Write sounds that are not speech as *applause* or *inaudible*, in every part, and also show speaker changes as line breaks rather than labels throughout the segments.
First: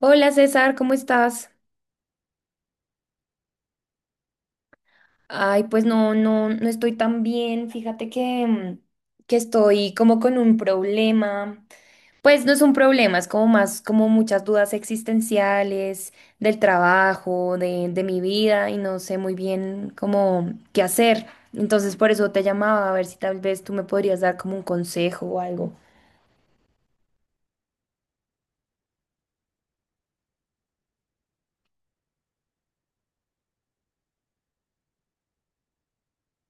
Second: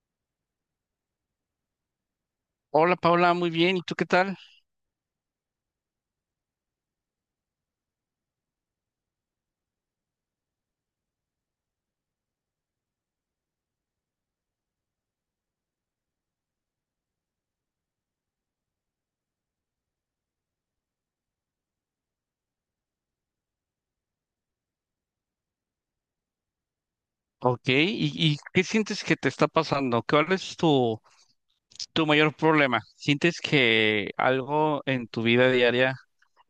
Hola César, ¿cómo estás?
Hola Paula, muy bien. ¿Y tú qué tal?
Ay, pues no, no, no estoy tan bien. Fíjate que, que estoy como con un problema. Pues no es un problema, es como más como muchas dudas existenciales del trabajo, de mi vida y no sé muy bien cómo qué hacer. Entonces por eso te llamaba a ver si tal vez tú me podrías dar como un consejo o algo.
Ok. ¿¿Y qué sientes que te está pasando? ¿Cuál es tu mayor problema? ¿Sientes que algo en tu vida diaria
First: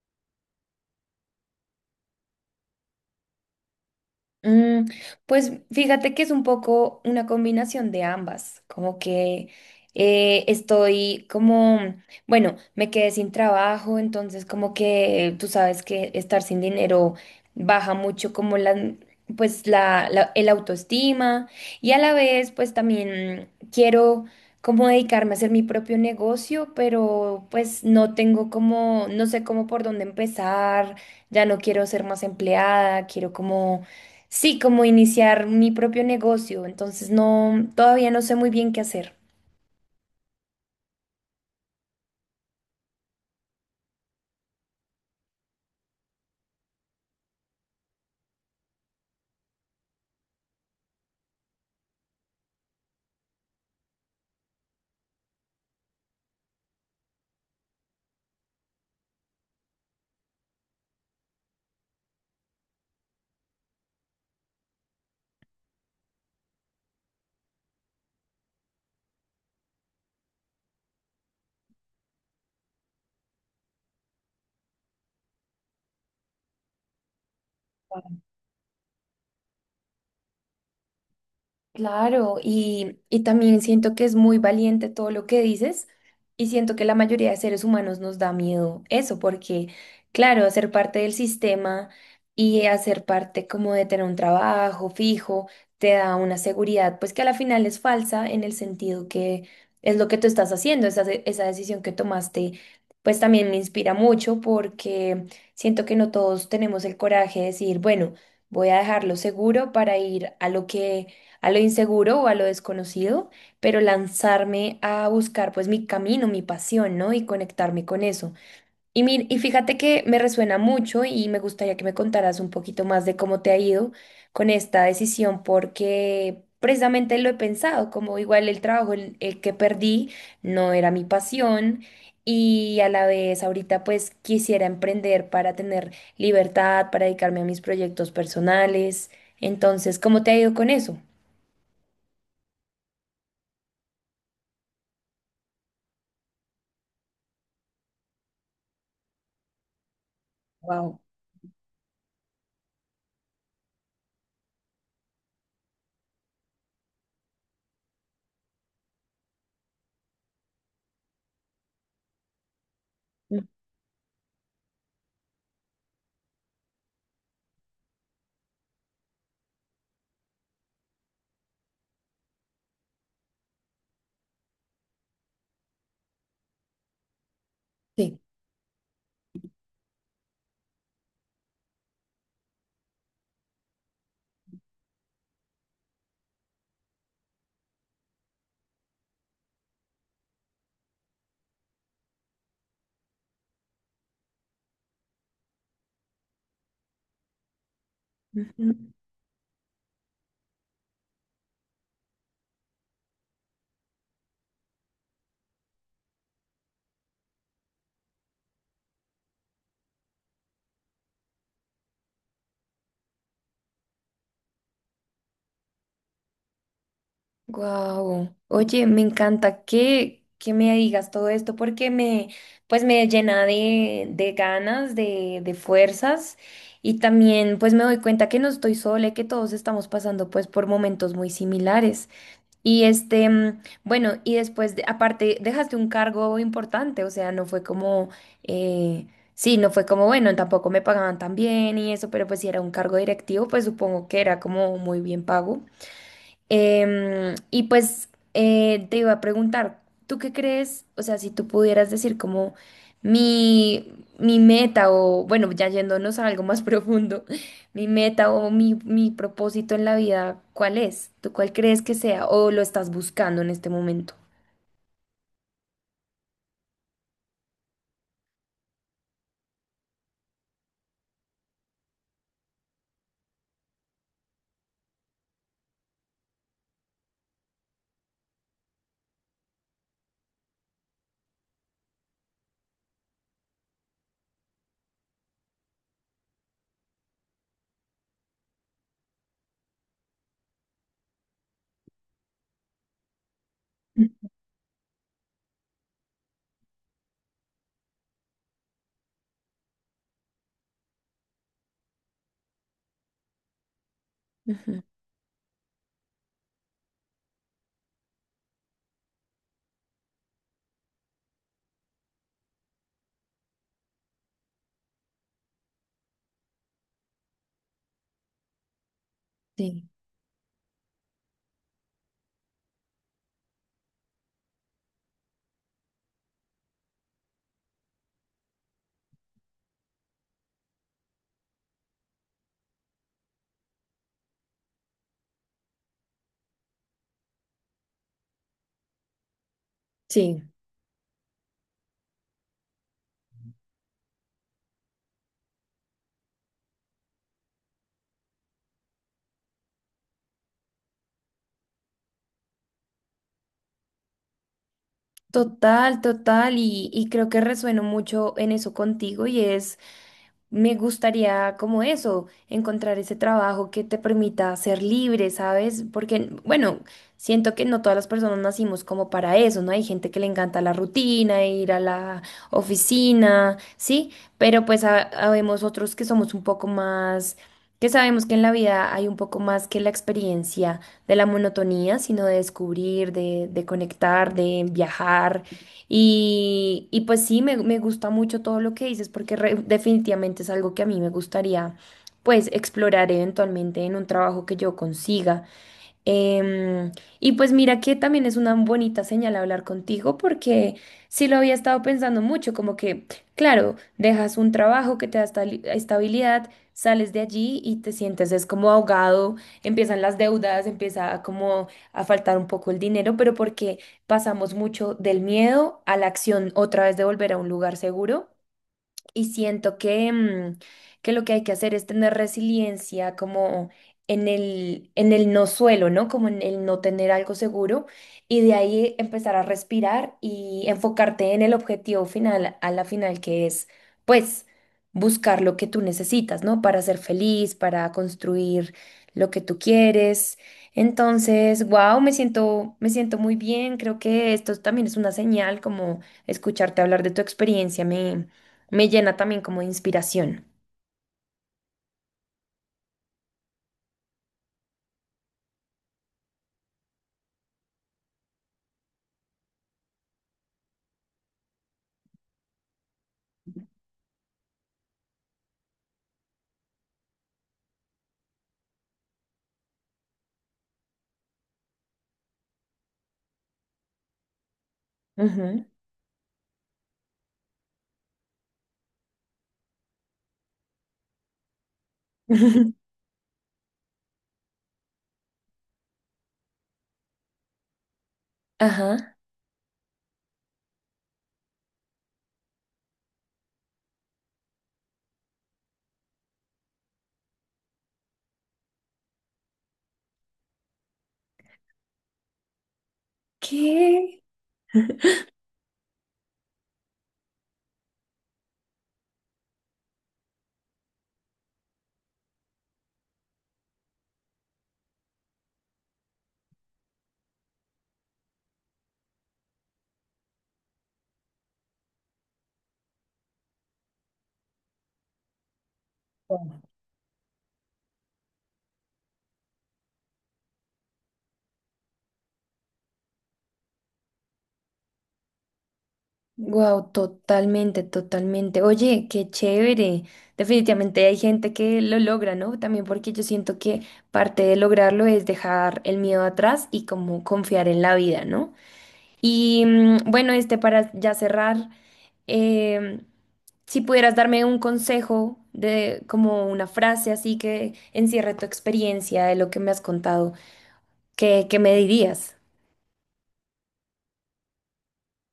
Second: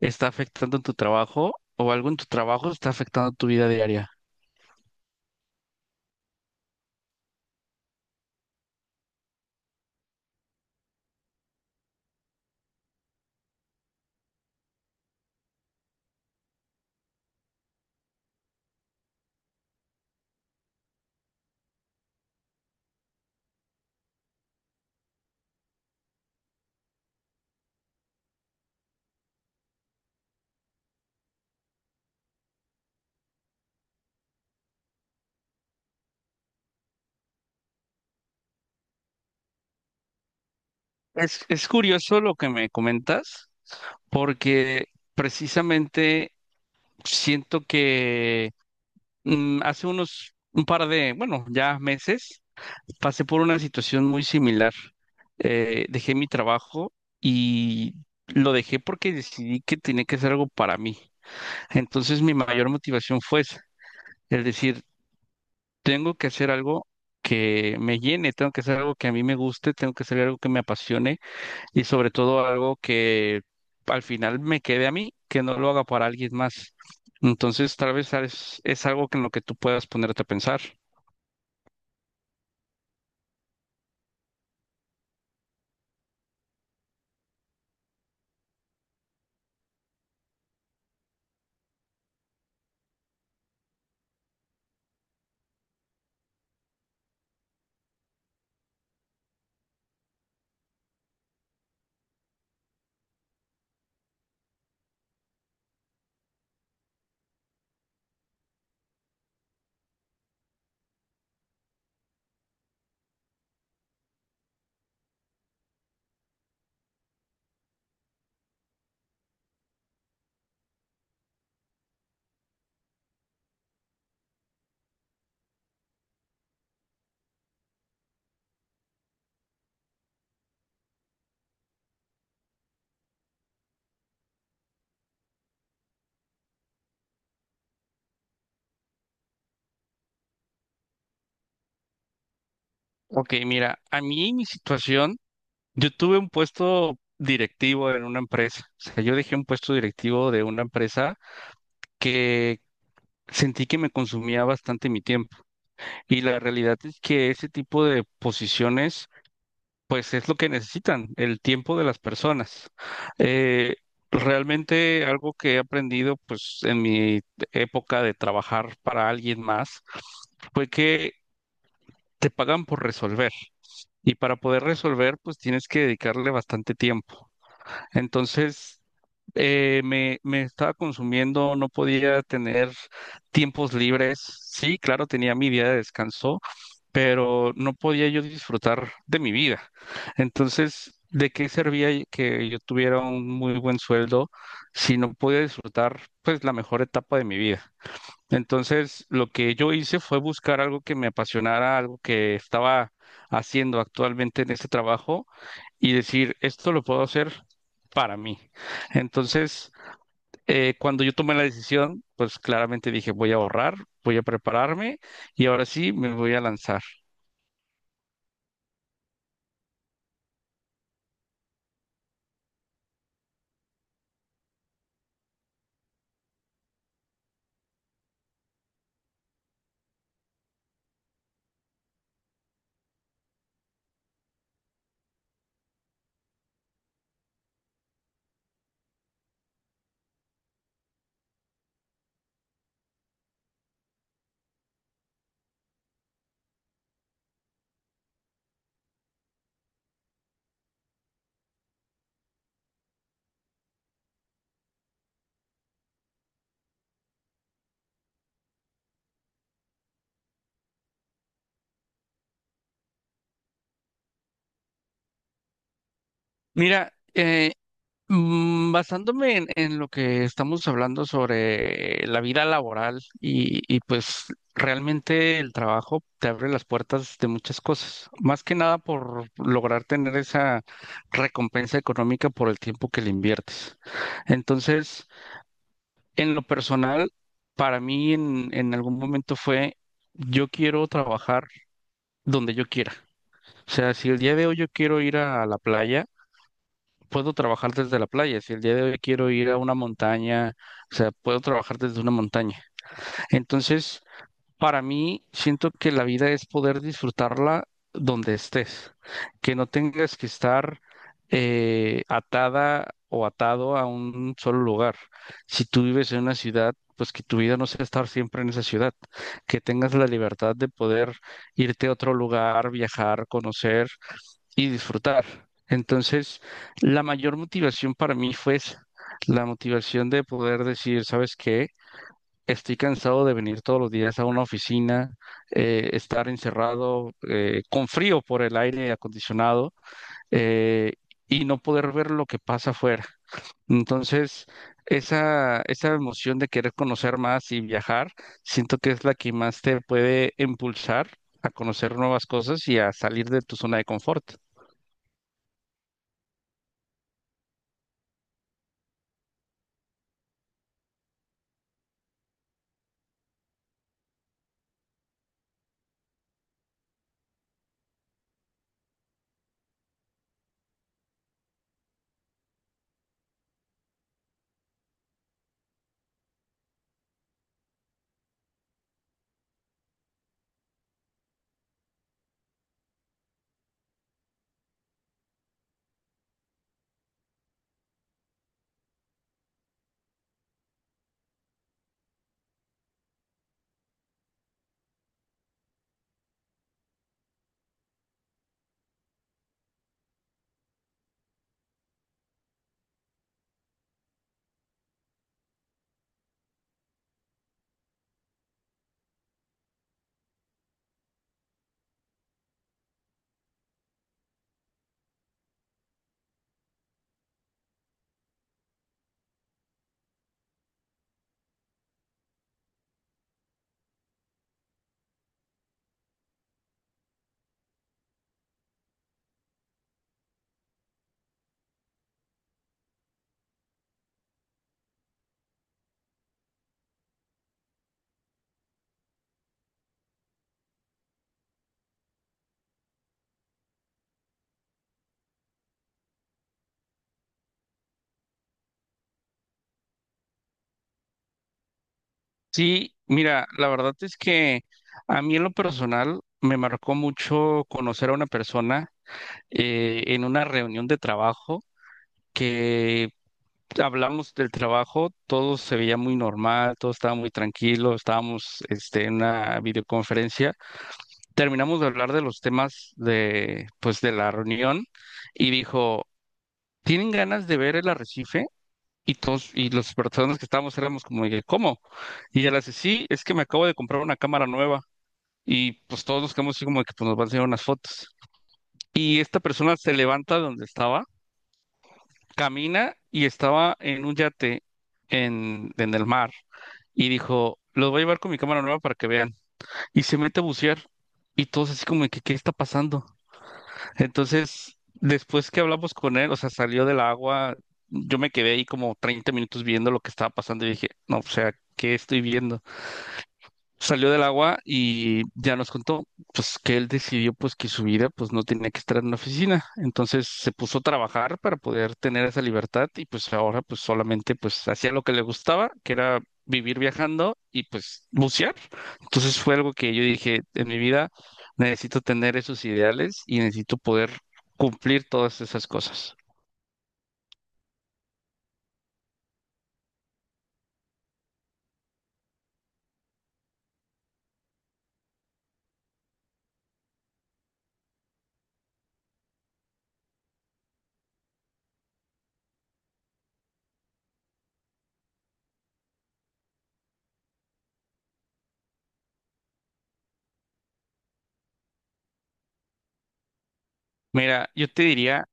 está afectando tu trabajo o algo en tu trabajo está afectando tu vida diaria?
Mm, pues fíjate que es un poco una combinación de ambas, como que estoy como, bueno, me quedé sin trabajo, entonces como que tú sabes que estar sin dinero baja mucho como pues el autoestima y a la vez pues también quiero como dedicarme a hacer mi propio negocio, pero pues no tengo como, no sé cómo por dónde empezar, ya no quiero ser más empleada, quiero como sí, como iniciar mi propio negocio, entonces no, todavía no sé muy bien qué hacer.
Es curioso lo que me comentas, porque precisamente siento que hace unos un par de, bueno, ya meses, pasé por una situación muy similar. Dejé mi trabajo y lo dejé porque decidí que tenía que hacer algo para mí. Entonces mi mayor motivación fue esa, el decir, tengo que hacer algo que me llene, tengo que hacer algo que a mí me guste, tengo que hacer algo que me apasione y sobre todo algo que al final me quede a mí, que no lo haga para alguien más. Entonces tal vez es algo que en lo que tú puedas ponerte a pensar.
Claro, y también siento que es muy valiente todo lo que dices y siento que la mayoría de seres humanos nos da miedo eso, porque claro, ser parte del sistema y hacer parte como de tener un trabajo fijo te da una seguridad, pues que a la final es falsa en el sentido que es lo que tú estás haciendo, esa decisión que tomaste, pues también me inspira mucho porque siento que no todos tenemos el coraje de decir, bueno, voy a dejarlo seguro para ir a lo que a lo inseguro o a lo desconocido, pero lanzarme a buscar pues mi camino, mi pasión, ¿no? Y conectarme con eso. Y, y fíjate que me resuena mucho y me gustaría que me contaras un poquito más de cómo te ha ido con esta decisión, porque precisamente lo he pensado, como igual el trabajo el que perdí no era mi pasión. Y a la vez ahorita pues quisiera emprender para tener libertad, para dedicarme a mis proyectos personales. Entonces, ¿cómo te ha ido con eso?
Ok, mira, a mí mi situación. Yo tuve un puesto directivo en una empresa. O sea, yo dejé un puesto directivo de una
Wow.
empresa que sentí que me consumía bastante mi tiempo. Y la realidad es que ese tipo de posiciones, pues es lo que necesitan, el tiempo de las personas. Eh, Realmente algo que he aprendido, pues en mi época de trabajar para alguien más, fue que te pagan por resolver. Y para poder resolver, pues tienes que dedicarle bastante tiempo.
Sí.
Entonces, me estaba consumiendo, no podía tener tiempos libres. Sí, claro, tenía mi día de descanso, pero no podía yo disfrutar de mi vida. Entonces, ¿de qué servía que yo tuviera un muy buen sueldo si no podía disfrutar, pues, la mejor etapa de mi vida? Entonces, lo que yo hice fue buscar algo que me apasionara, algo que estaba haciendo actualmente en este trabajo y decir, esto lo puedo hacer para mí. Entonces, cuando yo tomé la decisión, pues claramente dije, voy a ahorrar, voy a prepararme y ahora sí me voy a lanzar.
Wow. Oye, me encanta que me digas todo esto porque me, pues me llena de ganas, de fuerzas y también pues me doy cuenta que no estoy sola y que todos estamos pasando pues por momentos muy similares. Y este, bueno, y después, aparte, dejaste un cargo importante, o sea, no fue como, eh, sí, no fue como, bueno, tampoco me pagaban tan bien y eso, pero pues si era un cargo directivo, pues supongo que era como muy bien pago. Y pues te iba a preguntar, ¿tú qué crees? O sea, si tú pudieras decir como mi, mi meta o, bueno, ya yéndonos a algo más *laughs* profundo, mi meta o mi propósito en la vida, ¿cuál es? ¿Tú cuál crees que sea o lo estás buscando en este momento?
Mira, basándome en lo que estamos hablando sobre la vida laboral y pues realmente el trabajo te abre las puertas de muchas cosas, más que nada por lograr tener esa recompensa económica por el tiempo que le inviertes. Entonces, en lo personal, para mí en algún momento fue, yo quiero trabajar donde yo quiera. O sea, si el día de hoy yo quiero ir a la playa, puedo trabajar desde la playa. Si el día de hoy quiero ir a una montaña, o sea, puedo trabajar desde una montaña. Entonces,
Ujú,
para mí, siento que la vida es poder disfrutarla donde estés, que no tengas que estar atada o atado a un solo lugar. Si tú vives en una ciudad, pues que tu vida no sea estar siempre en esa ciudad, que
sí,
tengas la libertad de poder irte a otro lugar, viajar, conocer y disfrutar. Entonces, la mayor motivación para mí fue esa, la motivación de poder decir, ¿sabes qué? Estoy cansado de venir todos los días a una oficina, estar encerrado con frío por el aire acondicionado
sí.
eh, y no poder ver lo que pasa afuera. Entonces, esa emoción de querer conocer más y viajar, siento que es la que más te puede impulsar a conocer nuevas cosas y a salir de tu zona de confort.
Total, total, y creo que resueno mucho en eso contigo y es, me gustaría como eso, encontrar ese trabajo que te permita ser libre, ¿sabes? Porque, bueno, siento que no todas las personas nacimos como para eso, ¿no? Hay gente que le encanta la rutina, ir a la oficina, ¿sí? Pero pues habemos otros que somos un poco más, que sabemos que en la vida hay un poco más que la experiencia de la monotonía, sino de descubrir, de conectar, de viajar. Y pues sí, me gusta mucho todo lo que dices porque definitivamente es algo que a mí me gustaría pues explorar eventualmente en un trabajo que yo consiga. Em, y pues mira que también es una bonita señal hablar contigo porque sí lo había estado pensando mucho, como que, claro, dejas un trabajo que te da estabilidad, sales de allí y te sientes es como ahogado, empiezan las deudas, empieza a como a faltar un poco el dinero, pero porque pasamos mucho del miedo a la acción otra vez de volver a un lugar seguro. Y siento que, que lo que hay que hacer es tener resiliencia como en en el no suelo, ¿no? Como en el no tener algo seguro y de ahí empezar a respirar y enfocarte en el objetivo final, a la final, que es, pues, buscar lo que tú necesitas, ¿no? Para ser feliz, para construir lo que tú quieres. Entonces, wow, me siento muy bien. Creo que esto también es una señal, como escucharte hablar de tu experiencia me me llena también como de inspiración.
Sí, mira, la verdad es que a mí en lo personal me marcó mucho conocer a una persona en una reunión de trabajo que hablamos del trabajo, todo se veía muy normal, todo estaba muy tranquilo, estábamos este, en una videoconferencia, terminamos de hablar de los temas de, pues, de la reunión y
Ujú.
dijo, ¿tienen ganas de ver el arrecife? Y todos, y las personas que estábamos éramos como, de, ¿cómo? Y ella le dice,
*laughs*
sí, es que me acabo de comprar una cámara nueva. Y pues todos nos quedamos así como de que pues, nos van a enseñar unas fotos.
Ajá.
Y esta persona se levanta de donde estaba, camina y estaba en un yate en el mar y dijo, los voy a llevar con mi cámara nueva para que vean. Y se mete a bucear y todos así como de que, ¿qué está pasando?
¿Qué?
Entonces, después que hablamos con él, o sea, salió del agua, yo me quedé ahí como 30 minutos viendo lo que estaba pasando y dije, no, o sea, ¿qué estoy viendo? Salió del agua y ya nos contó pues que él decidió pues que su vida pues no tenía que estar en una oficina. Entonces se puso a trabajar para poder tener esa libertad y pues ahora pues solamente pues hacía lo que le gustaba, que era vivir viajando y pues bucear. Entonces fue algo que yo dije, en mi vida necesito tener esos ideales y necesito poder cumplir todas esas cosas.
Wow, totalmente, totalmente. Oye, qué chévere. Definitivamente hay gente que lo logra, ¿no? También porque yo siento que parte de lograrlo es dejar el miedo atrás y como confiar en la vida, ¿no? Y bueno, este para ya cerrar, em, si pudieras darme un consejo de como una frase así que encierre tu experiencia de lo que me has contado. ¿Qué me dirías?
Mira, yo te diría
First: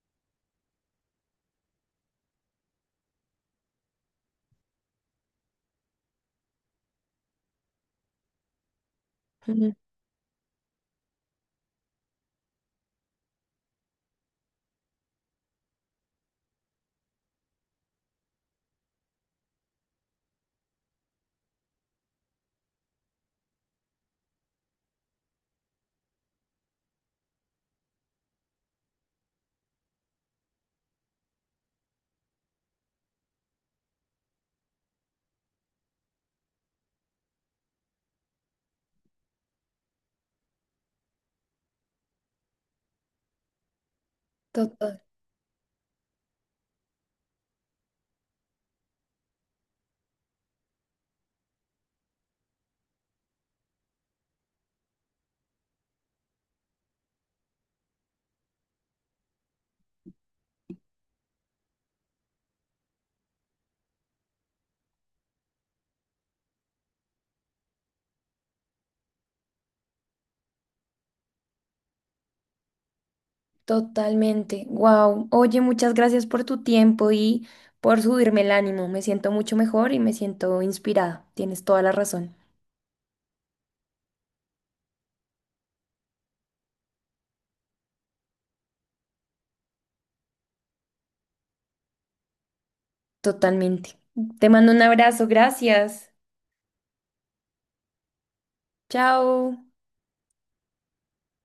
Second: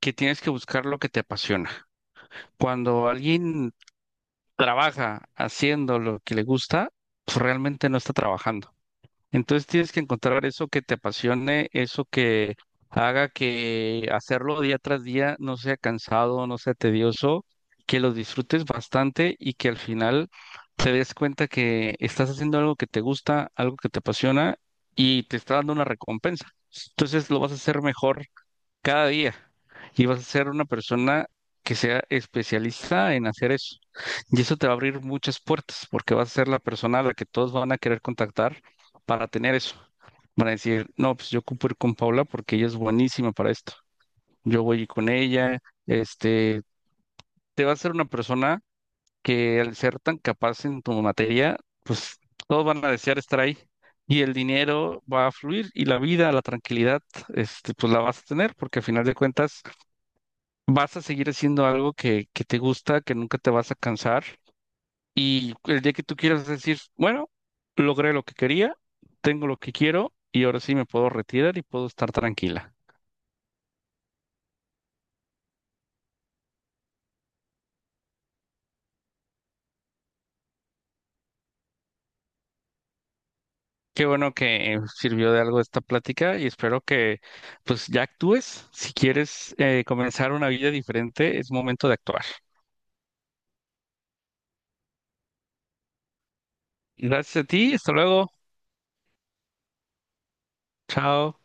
que tienes que buscar lo que te apasiona. Cuando alguien trabaja haciendo lo que le gusta, pues realmente no está trabajando. Entonces
Ujú.
tienes que encontrar eso que te apasione, eso que haga que hacerlo día tras día no sea cansado, no sea tedioso, que lo disfrutes bastante y que al final te des cuenta que estás haciendo algo que te gusta, algo que te apasiona y te está dando una recompensa. Entonces lo vas a hacer mejor cada día y vas a ser una persona que sea especialista en hacer eso. Y eso te va a abrir muchas puertas porque vas a ser la persona a la que todos van a querer contactar para tener eso. Van a decir, no, pues yo ocupo ir con Paula porque ella es buenísima para esto. Yo voy
Total-
con ella, este, te va a ser una persona que al ser tan capaz en tu materia, pues todos van a desear estar ahí. Y el dinero va a fluir y la vida, la tranquilidad, este, pues la vas a tener, porque al final de cuentas vas a seguir haciendo algo que te gusta, que nunca te vas a cansar. Y el día que tú quieras decir, bueno, logré lo que quería, tengo lo que quiero y ahora sí me puedo retirar y puedo estar tranquila.
totalmente. Wow. Oye, muchas gracias por tu tiempo y por subirme el ánimo. Me siento mucho mejor y me siento inspirada. Tienes toda la razón.
Qué bueno que sirvió de algo esta plática y espero que pues ya actúes. Si quieres comenzar una vida diferente, es momento de actuar.
Totalmente. Te mando un abrazo. Gracias.
Gracias a ti, hasta luego.
Chao.
Chao.